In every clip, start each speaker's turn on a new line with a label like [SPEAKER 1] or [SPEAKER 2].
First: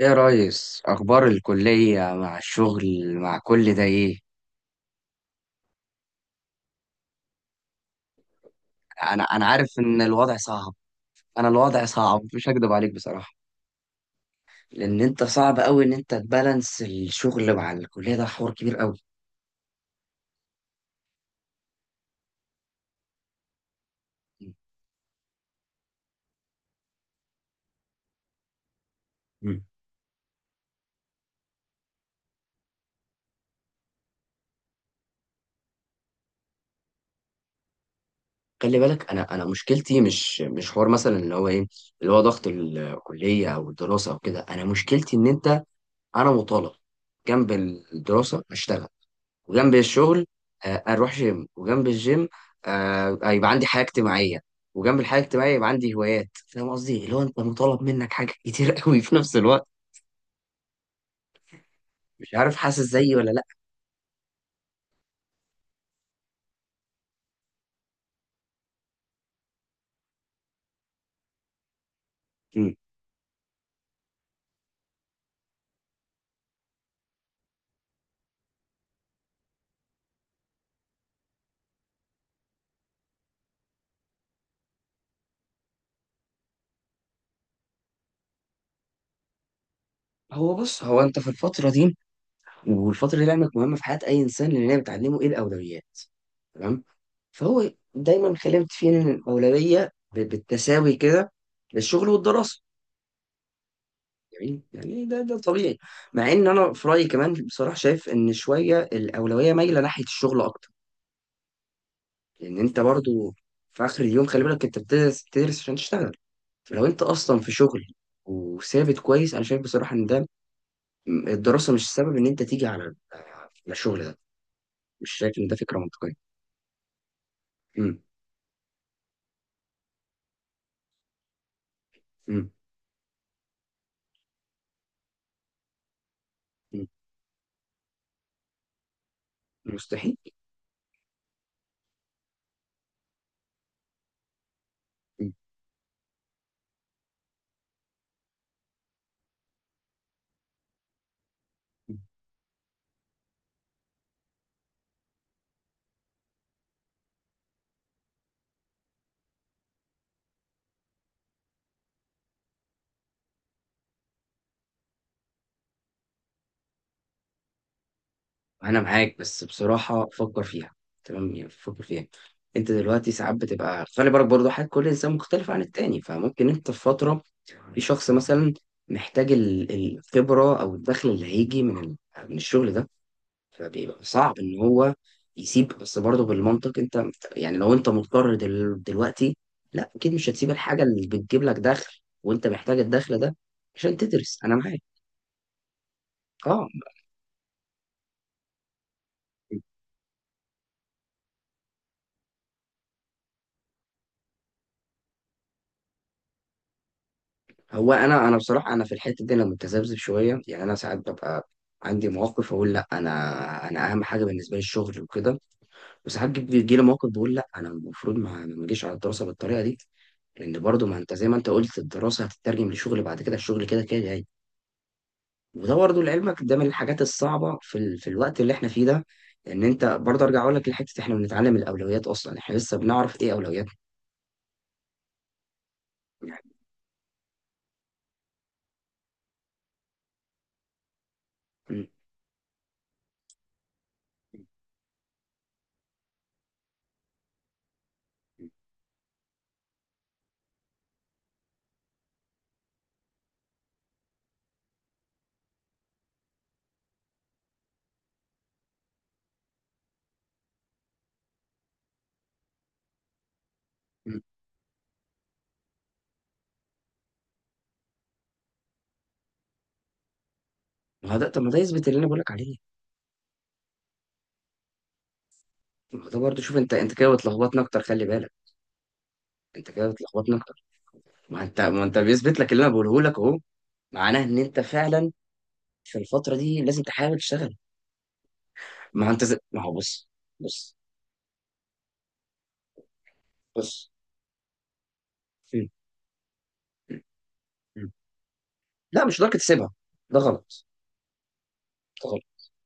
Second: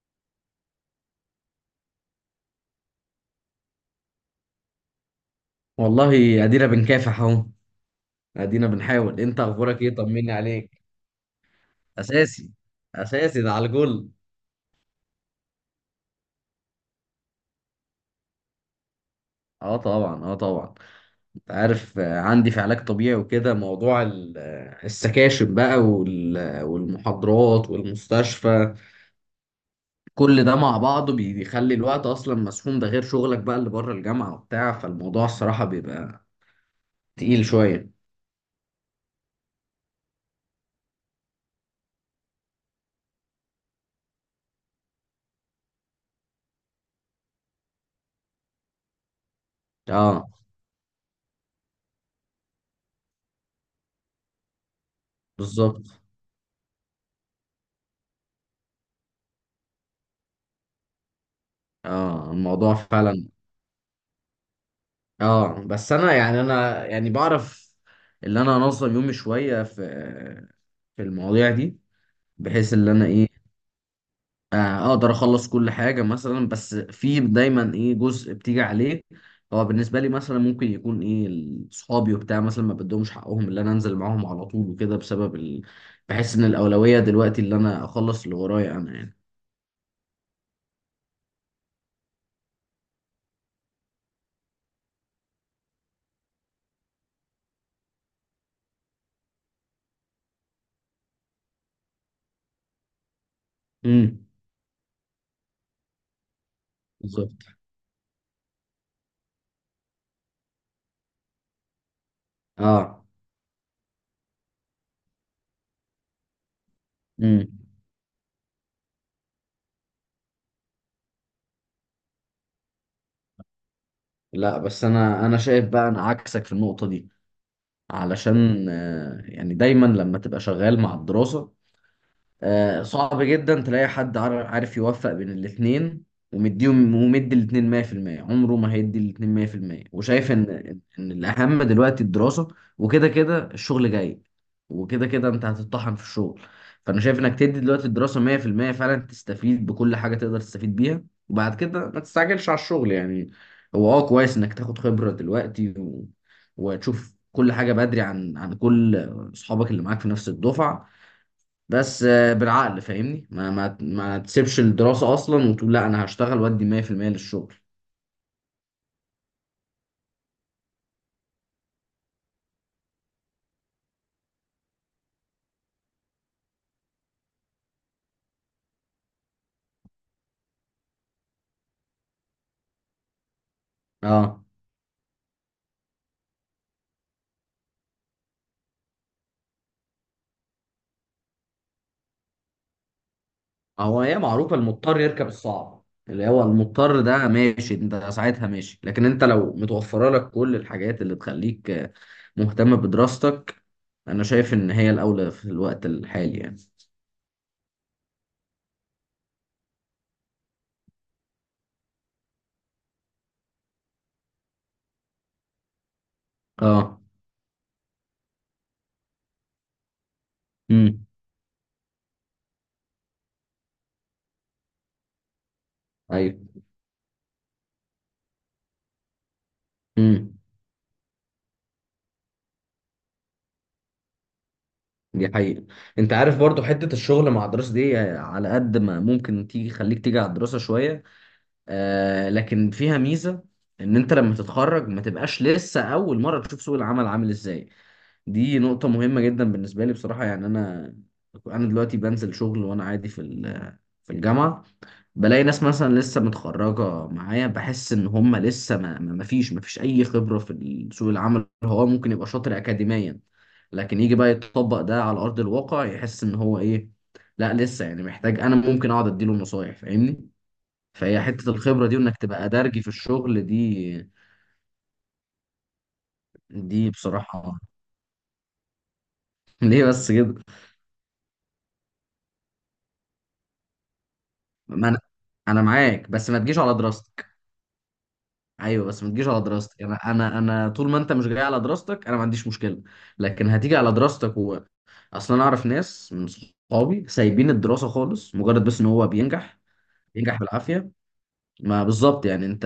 [SPEAKER 1] ايه يا ريس، اخبار الكليه مع الشغل مع كل ده ايه؟
[SPEAKER 2] والله، ادينا بنكافح اهو. ادينا بنحاول.
[SPEAKER 1] انا
[SPEAKER 2] انت
[SPEAKER 1] انا عارف
[SPEAKER 2] اخبارك ايه؟
[SPEAKER 1] ان
[SPEAKER 2] طمني
[SPEAKER 1] الوضع صعب.
[SPEAKER 2] عليك.
[SPEAKER 1] انا الوضع صعب، مش
[SPEAKER 2] اساسي،
[SPEAKER 1] هكدب عليك بصراحه.
[SPEAKER 2] اساسي ده على الجول.
[SPEAKER 1] لان انت صعب قوي ان انت تبالانس الشغل مع الكليه، ده حوار كبير قوي.
[SPEAKER 2] اه طبعا، اه طبعا. انت عارف، عندي في علاج طبيعي وكده. موضوع السكاشن بقى وال- آه، والمحاضرات والمستشفى.
[SPEAKER 1] مم.
[SPEAKER 2] كل ده مع بعضه بيخلي الوقت اصلا مسحوم، ده غير شغلك بقى اللي بره الجامعة وبتاع. فالموضوع الصراحة بيبقى تقيل شوية.
[SPEAKER 1] خلي بالك، انا مشكلتي مش حوار مثلا اللي هو ايه، اللي هو ضغط الكليه او الدراسه او كده. انا مشكلتي ان انت، انا مطالب جنب الدراسه اشتغل، وجنب الشغل
[SPEAKER 2] اه
[SPEAKER 1] اروح جيم، وجنب الجيم يبقى عندي حياه اجتماعيه، وجنب الحياه الاجتماعيه يبقى
[SPEAKER 2] بالظبط،
[SPEAKER 1] عندي هوايات. فاهم قصدي؟ اللي هو انت مطالب منك حاجه كتير قوي في نفس الوقت.
[SPEAKER 2] اه
[SPEAKER 1] مش عارف،
[SPEAKER 2] الموضوع
[SPEAKER 1] حاسس زيي
[SPEAKER 2] فعلا.
[SPEAKER 1] ولا لا؟
[SPEAKER 2] اه بس انا يعني، انا يعني بعرف اللي انا انظم يومي شويه في المواضيع دي، بحيث
[SPEAKER 1] مم.
[SPEAKER 2] اللي انا ايه، اقدر اخلص كل حاجه مثلا. بس في دايما ايه جزء بتيجي عليه، هو بالنسبه لي مثلا ممكن يكون ايه صحابي وبتاع مثلا، ما بدهمش حقهم اللي انا انزل معاهم على طول وكده بسبب بحس ان الاولويه دلوقتي اللي انا اخلص اللي ورايا انا يعني.
[SPEAKER 1] هو بص، هو انت في الفتره دي، والفتره دي لعلمك مهمه في حياه اي انسان، لان هي بتعلمه ايه الاولويات. تمام. فهو دايما خلمت فيه ان الاولويه بالتساوي كده للشغل والدراسه.
[SPEAKER 2] امم.
[SPEAKER 1] جميل، يعني ده طبيعي. مع ان انا في رايي كمان
[SPEAKER 2] بالظبط.
[SPEAKER 1] بصراحه شايف ان شويه الاولويه مايله ناحيه الشغل اكتر. لان انت
[SPEAKER 2] اه.
[SPEAKER 1] برضو في اخر اليوم، خلي بالك انت بتدرس بتدرس عشان تشتغل. فلو انت اصلا
[SPEAKER 2] امم.
[SPEAKER 1] في شغل وثابت كويس، انا شايف بصراحه ان ده الدراسه مش السبب ان انت تيجي على الشغل ده.
[SPEAKER 2] لا بس
[SPEAKER 1] مش
[SPEAKER 2] انا، انا
[SPEAKER 1] شايف ان ده
[SPEAKER 2] شايف
[SPEAKER 1] فكره
[SPEAKER 2] بقى انا
[SPEAKER 1] منطقيه.
[SPEAKER 2] عكسك في النقطه دي،
[SPEAKER 1] امم.
[SPEAKER 2] علشان يعني دايما لما تبقى شغال مع الدراسة،
[SPEAKER 1] امم.
[SPEAKER 2] صعب جدا تلاقي حد عارف يوفق بين الاتنين
[SPEAKER 1] إمم.
[SPEAKER 2] ومديهم ومدي الاتنين 100%. عمره ما هيدي الاتنين 100%.
[SPEAKER 1] مستحيل.
[SPEAKER 2] وشايف ان الاهم دلوقتي الدراسة، وكده كده الشغل جاي، وكده كده
[SPEAKER 1] إمم،
[SPEAKER 2] انت هتطحن في الشغل. فانا شايف انك تدي دلوقتي الدراسة 100% فعلا، تستفيد بكل حاجة تقدر تستفيد بيها، وبعد كده
[SPEAKER 1] إمم.
[SPEAKER 2] ما تستعجلش على الشغل يعني. هو اه كويس انك تاخد خبرة دلوقتي و... وتشوف كل حاجة بدري عن كل اصحابك اللي معاك في نفس الدفعة. بس بالعقل فاهمني، ما تسيبش الدراسة أصلا وتقول لا، أنا هشتغل وأدي 100% للشغل.
[SPEAKER 1] انا معاك، بس بصراحه فكر فيها، تمام؟ يعني فكر فيها. انت دلوقتي ساعات بتبقى، خلي بالك برضو حاجه، كل انسان مختلف عن التاني. فممكن انت في فتره، في شخص مثلا محتاج الخبره او الدخل اللي هيجي من من الشغل ده، فبيبقى صعب
[SPEAKER 2] اه.
[SPEAKER 1] ان هو يسيب. بس برضه بالمنطق انت، يعني لو انت مضطر دلوقتي، لا اكيد مش هتسيب الحاجه اللي بتجيب لك دخل وانت محتاج الدخل ده عشان
[SPEAKER 2] هو هي
[SPEAKER 1] تدرس. انا
[SPEAKER 2] معروفة،
[SPEAKER 1] معاك.
[SPEAKER 2] المضطر يركب الصعب. اللي هو
[SPEAKER 1] اه.
[SPEAKER 2] المضطر ده ماشي، انت ساعتها ماشي. لكن انت لو متوفرة لك كل الحاجات اللي تخليك مهتم بدراستك، أنا شايف إن هي الأولى في الوقت الحالي يعني.
[SPEAKER 1] هو انا بصراحه انا في الحته دي انا متذبذب شويه، يعني انا ساعات ببقى عندي مواقف اقول لا، انا انا اهم حاجه بالنسبه لي الشغل وكده. وساعات بيجي لي
[SPEAKER 2] اه.
[SPEAKER 1] مواقف بقول لا، انا المفروض ما اجيش على الدراسه بالطريقه دي. لان برضو ما
[SPEAKER 2] امم.
[SPEAKER 1] انت زي ما انت قلت، الدراسه هتترجم لشغل بعد كده، الشغل كده كده جاي. وده برضو لعلمك ده
[SPEAKER 2] ايوه.
[SPEAKER 1] من الحاجات الصعبه في في الوقت اللي احنا فيه ده. ان انت برضو
[SPEAKER 2] امم.
[SPEAKER 1] ارجع اقول لك لحته، احنا بنتعلم الاولويات، اصلا احنا لسه بنعرف ايه اولوياتنا.
[SPEAKER 2] دي حقيقة. انت عارف
[SPEAKER 1] يعني
[SPEAKER 2] برضو حتة الشغل مع الدراسة دي، على قد ما ممكن تيجي خليك تيجي على الدراسة شوية.
[SPEAKER 1] م-
[SPEAKER 2] آه، لكن فيها ميزة، ان انت لما تتخرج ما تبقاش لسه اول مرة تشوف سوق العمل عامل ازاي. دي نقطة مهمة جدا بالنسبة لي بصراحة. يعني انا، انا دلوقتي بنزل شغل وانا عادي في في الجامعة. بلاقي ناس مثلا لسه متخرجة معايا، بحس ان هم لسه، ما فيش اي خبرة في سوق العمل. هو ممكن يبقى شاطر اكاديميا، لكن يجي
[SPEAKER 1] م-
[SPEAKER 2] بقى يطبق ده على ارض الواقع يحس ان هو ايه، لا لسه يعني محتاج. انا ممكن اقعد اديله نصايح فاهمني.
[SPEAKER 1] ما هو
[SPEAKER 2] فهي
[SPEAKER 1] ده، طب
[SPEAKER 2] حتة
[SPEAKER 1] ما ده
[SPEAKER 2] الخبرة
[SPEAKER 1] يثبت
[SPEAKER 2] دي
[SPEAKER 1] اللي انا
[SPEAKER 2] وإنك
[SPEAKER 1] بقول لك
[SPEAKER 2] تبقى
[SPEAKER 1] عليه.
[SPEAKER 2] درجي في الشغل دي،
[SPEAKER 1] ده برضه شوف، انت
[SPEAKER 2] دي
[SPEAKER 1] انت كده
[SPEAKER 2] بصراحة.
[SPEAKER 1] بتلخبطني اكتر، خلي بالك. انت
[SPEAKER 2] ليه
[SPEAKER 1] كده
[SPEAKER 2] بس كده؟
[SPEAKER 1] بتلخبطني اكتر. ما انت بيثبت لك اللي انا بقوله لك اهو. معناه ان انت
[SPEAKER 2] ما أنا،
[SPEAKER 1] فعلا
[SPEAKER 2] أنا
[SPEAKER 1] في
[SPEAKER 2] معاك بس
[SPEAKER 1] الفتره
[SPEAKER 2] ما تجيش
[SPEAKER 1] دي
[SPEAKER 2] على
[SPEAKER 1] لازم تحاول
[SPEAKER 2] دراستك.
[SPEAKER 1] تشتغل.
[SPEAKER 2] أيوه بس
[SPEAKER 1] ما
[SPEAKER 2] ما
[SPEAKER 1] انت
[SPEAKER 2] تجيش
[SPEAKER 1] زي...
[SPEAKER 2] على
[SPEAKER 1] ما هو
[SPEAKER 2] دراستك. أنا
[SPEAKER 1] بص.
[SPEAKER 2] أنا أنا
[SPEAKER 1] بص.
[SPEAKER 2] طول ما أنت مش جاي على دراستك أنا ما عنديش مشكلة. لكن هتيجي
[SPEAKER 1] بص.
[SPEAKER 2] على دراستك و... أصلا أنا أعرف
[SPEAKER 1] مم.
[SPEAKER 2] ناس من
[SPEAKER 1] مم.
[SPEAKER 2] صحابي سايبين الدراسة
[SPEAKER 1] مم.
[SPEAKER 2] خالص، مجرد بس إن
[SPEAKER 1] لا،
[SPEAKER 2] هو
[SPEAKER 1] مش هتقدر
[SPEAKER 2] بينجح،
[SPEAKER 1] تسيبها، ده
[SPEAKER 2] بينجح
[SPEAKER 1] غلط.
[SPEAKER 2] بالعافية. ما
[SPEAKER 1] ده غلط.
[SPEAKER 2] بالظبط يعني أنت،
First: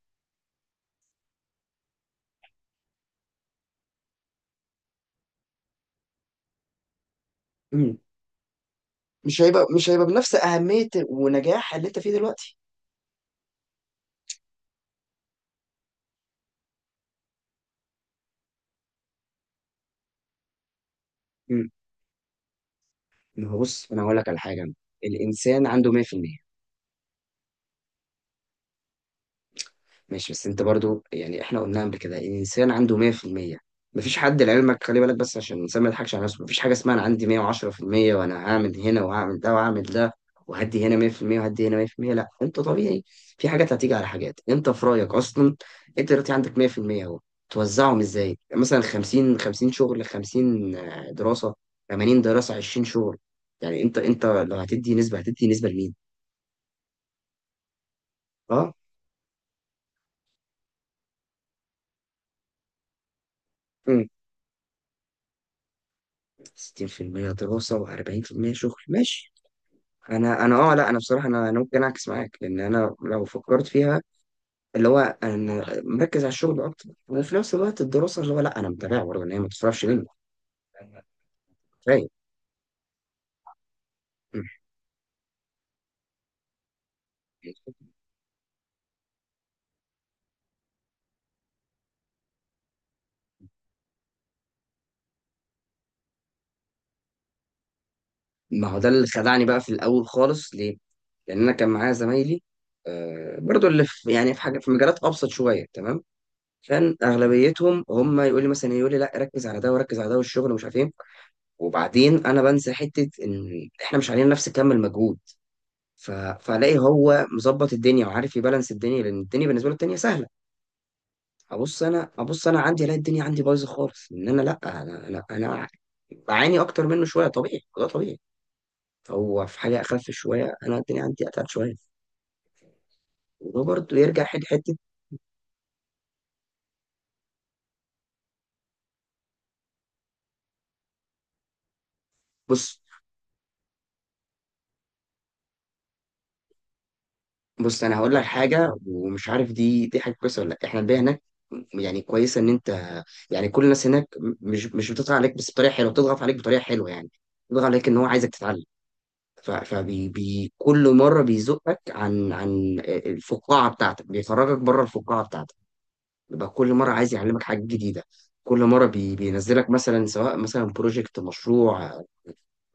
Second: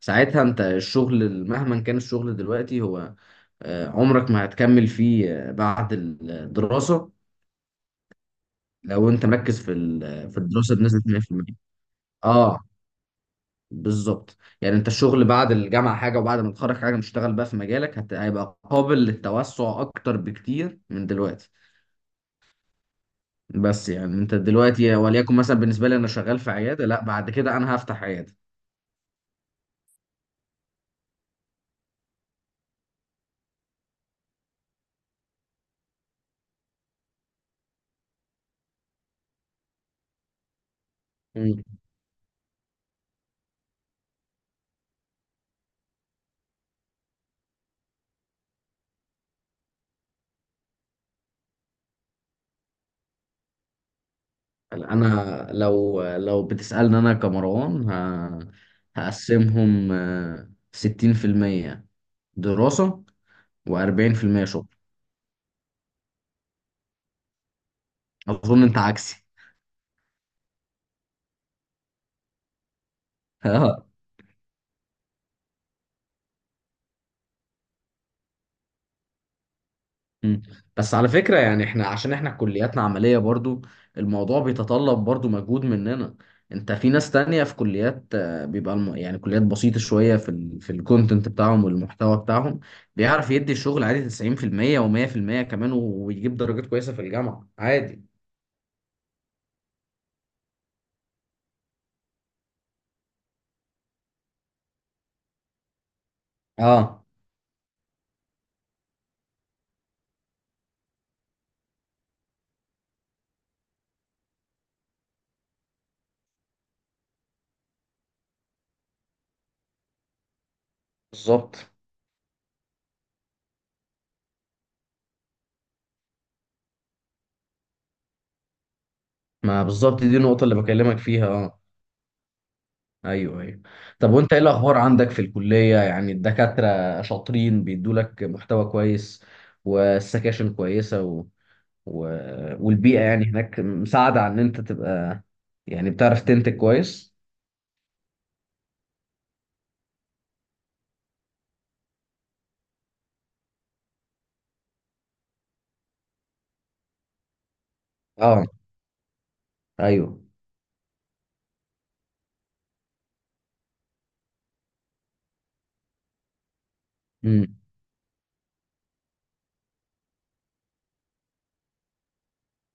[SPEAKER 2] ساعتها أنت الشغل مهما كان الشغل دلوقتي هو، عمرك ما هتكمل فيه بعد الدراسة،
[SPEAKER 1] مم.
[SPEAKER 2] لو انت
[SPEAKER 1] مش
[SPEAKER 2] مركز
[SPEAKER 1] هيبقى
[SPEAKER 2] في
[SPEAKER 1] مش هيبقى بنفس
[SPEAKER 2] في الدراسه
[SPEAKER 1] اهميه
[SPEAKER 2] بنسبه 100%.
[SPEAKER 1] ونجاح اللي انت فيه دلوقتي.
[SPEAKER 2] اه بالظبط يعني. انت الشغل بعد الجامعه حاجه، وبعد ما تتخرج حاجه، مشتغل بقى في مجالك، هيبقى قابل للتوسع اكتر بكتير من دلوقتي.
[SPEAKER 1] مم. ما هو
[SPEAKER 2] بس
[SPEAKER 1] بص، انا
[SPEAKER 2] يعني
[SPEAKER 1] هقول لك
[SPEAKER 2] انت
[SPEAKER 1] على حاجه.
[SPEAKER 2] دلوقتي، وليكن مثلا
[SPEAKER 1] الانسان
[SPEAKER 2] بالنسبه
[SPEAKER 1] عنده
[SPEAKER 2] لي انا
[SPEAKER 1] 100%،
[SPEAKER 2] شغال في عياده، لا بعد كده انا هفتح عياده.
[SPEAKER 1] ماشي؟ بس انت برضو يعني احنا قلنا قبل كده الانسان عنده 100%. مفيش حد لعلمك، خلي بالك بس عشان الانسان ما يضحكش على نفسه، مفيش حاجه اسمها انا عندي 110% وانا هعمل هنا وهعمل ده وهعمل ده، وهدي هنا 100%
[SPEAKER 2] مم.
[SPEAKER 1] وهدي هنا 100%. لا، انت طبيعي، في حاجات هتيجي على حاجات. انت في رايك اصلا انت دلوقتي عندك 100%، اهو توزعهم ازاي؟ يعني مثلا 50 50، شغل 50 دراسه؟ 80 دراسه 20 شغل؟ يعني انت لو هتدي نسبه، هتدي
[SPEAKER 2] انا
[SPEAKER 1] نسبه لمين؟
[SPEAKER 2] لو، لو بتسالني انا كمروان،
[SPEAKER 1] اه.
[SPEAKER 2] هقسمهم 60% دراسه
[SPEAKER 1] مم.
[SPEAKER 2] و40% شغل.
[SPEAKER 1] 60% دراسة و40%
[SPEAKER 2] اظن
[SPEAKER 1] شغل،
[SPEAKER 2] انت عكسي.
[SPEAKER 1] ماشي. انا اه، لا انا بصراحه، انا ممكن اعكس معاك، لان انا لو فكرت فيها، اللي هو انا مركز على الشغل اكتر، وفي نفس الوقت الدراسه اللي هو لا انا متابعها برضه ان هي ما تصرفش مني.
[SPEAKER 2] مم. بس على فكرة يعني احنا،
[SPEAKER 1] فاهم.
[SPEAKER 2] عشان احنا كلياتنا عملية برضو، الموضوع بيتطلب برضو مجهود مننا. انت في ناس تانية في كليات، بيبقى يعني كليات بسيطة شوية في في الكونتنت بتاعهم والمحتوى بتاعهم، بيعرف يدي الشغل عادي 90% و100% كمان، ويجيب درجات كويسة في الجامعة عادي.
[SPEAKER 1] ما هو ده اللي خدعني بقى في الاول خالص، ليه؟ لان انا كان معايا زمايلي برضو اللي في يعني في حاجه في مجالات ابسط شويه، تمام؟ كان
[SPEAKER 2] اه
[SPEAKER 1] اغلبيتهم هم يقول لي مثلا، يقول لي لا ركز على ده وركز على ده والشغل ومش عارف ايه. وبعدين انا بنسى حته ان احنا مش علينا نفس كم المجهود. ف... فالاقي هو مظبط الدنيا وعارف يبالانس الدنيا، لان الدنيا بالنسبه له الدنيا سهله.
[SPEAKER 2] بالظبط.
[SPEAKER 1] ابص انا، ابص انا عندي الاقي الدنيا عندي بايظه خالص، ان انا لا، انا بعاني اكتر منه شويه. طبيعي، ده طبيعي. هو في
[SPEAKER 2] ما
[SPEAKER 1] حاجه
[SPEAKER 2] بالظبط،
[SPEAKER 1] اخف
[SPEAKER 2] دي النقطة
[SPEAKER 1] شويه،
[SPEAKER 2] اللي
[SPEAKER 1] انا
[SPEAKER 2] بكلمك
[SPEAKER 1] الدنيا
[SPEAKER 2] فيها
[SPEAKER 1] عندي اتقل
[SPEAKER 2] اه.
[SPEAKER 1] شويه.
[SPEAKER 2] ايوه،
[SPEAKER 1] وده
[SPEAKER 2] ايوه.
[SPEAKER 1] برضه
[SPEAKER 2] طب
[SPEAKER 1] يرجع
[SPEAKER 2] وانت ايه
[SPEAKER 1] حته حته.
[SPEAKER 2] الاخبار عندك في الكليه؟ يعني الدكاتره شاطرين بيدوا لك محتوى كويس، والسكاشن كويسه و... و...
[SPEAKER 1] بص.
[SPEAKER 2] والبيئه يعني هناك مساعده عن ان انت تبقى، يعني بتعرف تنتج كويس؟
[SPEAKER 1] بص، انا هقول لك حاجه، ومش عارف دي حاجه كويسه ولا لا. احنا البيئه هناك يعني كويسه، ان انت، يعني كل الناس هناك مش بتضغط عليك بس بطريقه حلوه. بتضغط عليك بطريقه حلوه يعني، بتضغط عليك ان هو عايزك
[SPEAKER 2] اه.
[SPEAKER 1] تتعلم.
[SPEAKER 2] ايوه.
[SPEAKER 1] فكل مرة بيزقك عن الفقاعة بتاعتك، بيخرجك بره الفقاعة بتاعتك، يبقى كل مرة عايز يعلمك
[SPEAKER 2] امم.
[SPEAKER 1] حاجة جديدة. كل مرة بينزلك مثلا، سواء مثلا بروجكت، مشروع،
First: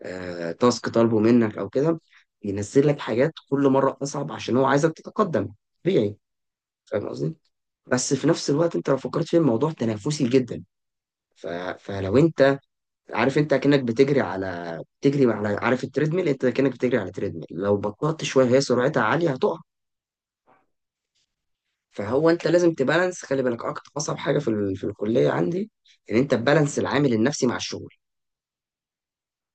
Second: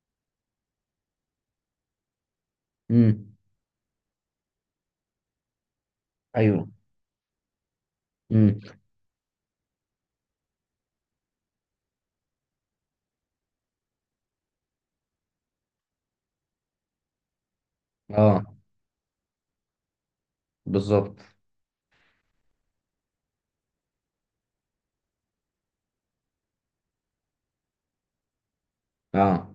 [SPEAKER 1] تاسك طالبه منك أو كده، بينزل لك حاجات
[SPEAKER 2] امم.
[SPEAKER 1] كل مرة أصعب عشان هو عايزك تتقدم. طبيعي.
[SPEAKER 2] ايوه.
[SPEAKER 1] فاهم قصدي؟ بس في نفس
[SPEAKER 2] امم.
[SPEAKER 1] الوقت أنت لو فكرت في الموضوع، تنافسي جدا. ف- فلو أنت، عارف انت اكنك بتجري على، عارف التريدميل؟ انت اكنك بتجري على تريدميل، لو بطلت
[SPEAKER 2] اه
[SPEAKER 1] شويه هي سرعتها عاليه هتقع.
[SPEAKER 2] بالظبط.
[SPEAKER 1] فهو انت لازم تبالانس، خلي بالك، اكتر اصعب حاجه في في الكليه عندي ان انت تبالانس العامل النفسي مع الشغل.
[SPEAKER 2] اه.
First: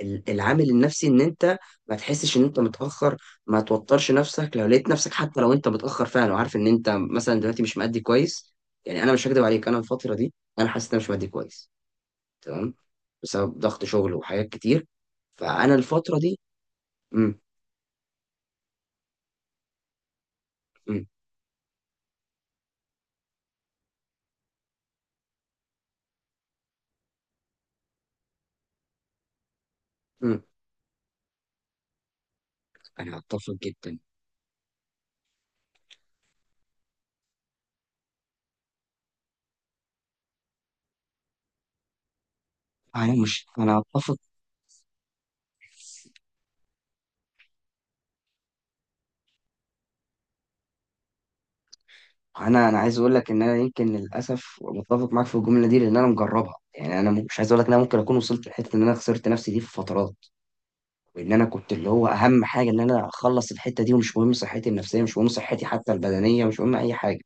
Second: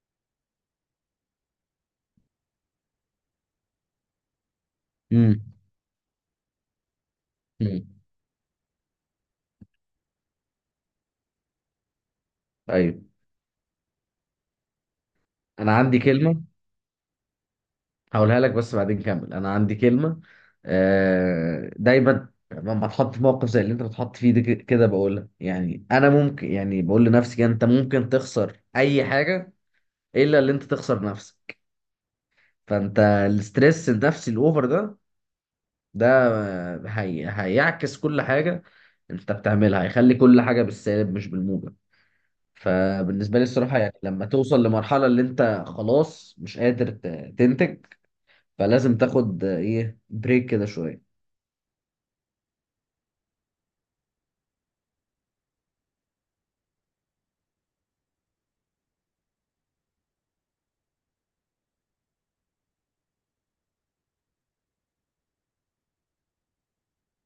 [SPEAKER 1] العامل النفسي ان انت ما تحسش ان انت متاخر، ما توترش نفسك لو لقيت نفسك حتى
[SPEAKER 2] امم.
[SPEAKER 1] لو انت متاخر فعلا، وعارف ان انت مثلا دلوقتي مش مادي
[SPEAKER 2] امم.
[SPEAKER 1] كويس. يعني انا مش هكدب عليك، انا الفتره دي انا حاسس ان انا مش مادي كويس، تمام؟
[SPEAKER 2] ايوه.
[SPEAKER 1] بسبب ضغط شغل وحاجات كتير،
[SPEAKER 2] انا
[SPEAKER 1] فانا
[SPEAKER 2] عندي
[SPEAKER 1] الفتره دي.
[SPEAKER 2] كلمه هقولها لك، بس بعدين كمل. انا عندي كلمه،
[SPEAKER 1] مم.
[SPEAKER 2] دايما لما اتحط في موقف زي اللي انت بتحط فيه ده كده بقولها، يعني انا ممكن يعني بقول لنفسي كده، انت ممكن تخسر اي حاجه الا
[SPEAKER 1] مم.
[SPEAKER 2] اللي انت تخسر نفسك. فانت
[SPEAKER 1] انا اتفق
[SPEAKER 2] الاسترس
[SPEAKER 1] جدا.
[SPEAKER 2] النفسي الاوفر ده، ده هيعكس كل حاجه انت بتعملها، هيخلي كل حاجه بالسالب مش بالموجب.
[SPEAKER 1] انا
[SPEAKER 2] فبالنسبه لي
[SPEAKER 1] مش، انا
[SPEAKER 2] الصراحه يعني،
[SPEAKER 1] اتفق.
[SPEAKER 2] لما توصل لمرحله اللي انت خلاص مش قادر تنتج، فلازم تاخد ايه بريك كده شويه.
[SPEAKER 1] انا عايز اقول لك ان انا يمكن للاسف متفق معاك في الجمله دي، لان انا مجربها. يعني انا مش عايز اقول لك ان انا ممكن اكون وصلت لحته ان انا خسرت نفسي دي في فترات، وان انا كنت اللي هو اهم حاجه ان انا اخلص الحته دي، ومش مهم صحتي النفسيه، مش مهم صحتي حتى البدنيه، مش مهم اي حاجه.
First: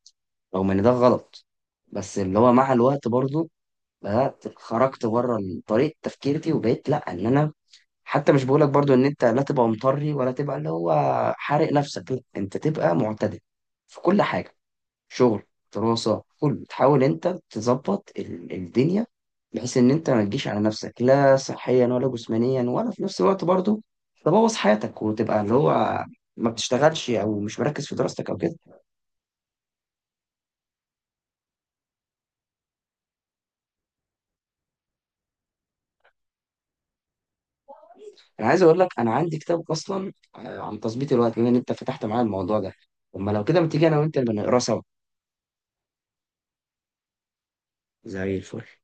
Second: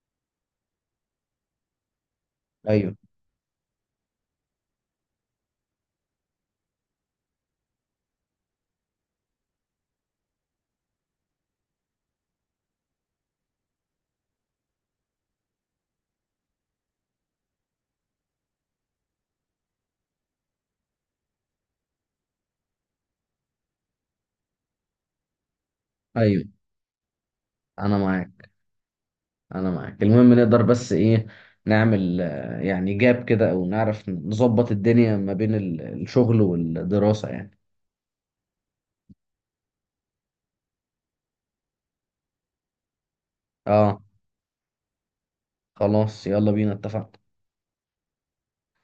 [SPEAKER 1] رغم ان ده غلط، بس اللي هو مع
[SPEAKER 2] ايوه،
[SPEAKER 1] الوقت برضو بدات خرجت بره طريقه تفكيرتي، وبقيت لا، ان انا حتى مش بقولك برضو ان انت لا تبقى مطري، ولا تبقى اللي هو حارق نفسك، لا انت تبقى معتدل في كل حاجة. شغل، دراسة، كل تحاول انت تظبط الدنيا بحيث ان انت ما تجيش على نفسك، لا صحيا ولا جسمانيا، ولا في نفس الوقت برضو تبوظ حياتك وتبقى اللي هو
[SPEAKER 2] ايوه.
[SPEAKER 1] ما بتشتغلش او مش مركز في
[SPEAKER 2] انا
[SPEAKER 1] دراستك او
[SPEAKER 2] معاك،
[SPEAKER 1] كده.
[SPEAKER 2] انا معاك. المهم نقدر بس ايه، نعمل يعني جاب كده او نعرف نظبط الدنيا ما بين الشغل والدراسة يعني.
[SPEAKER 1] انا عايز اقول لك، انا عندي كتاب اصلا عن تظبيط الوقت. بما ان انت فتحت معايا الموضوع ده، اما لو كده ما تيجي انا
[SPEAKER 2] اه،
[SPEAKER 1] وانت نبقى نقراه سوا؟
[SPEAKER 2] خلاص يلا بينا، اتفقنا.
[SPEAKER 1] زي الفل.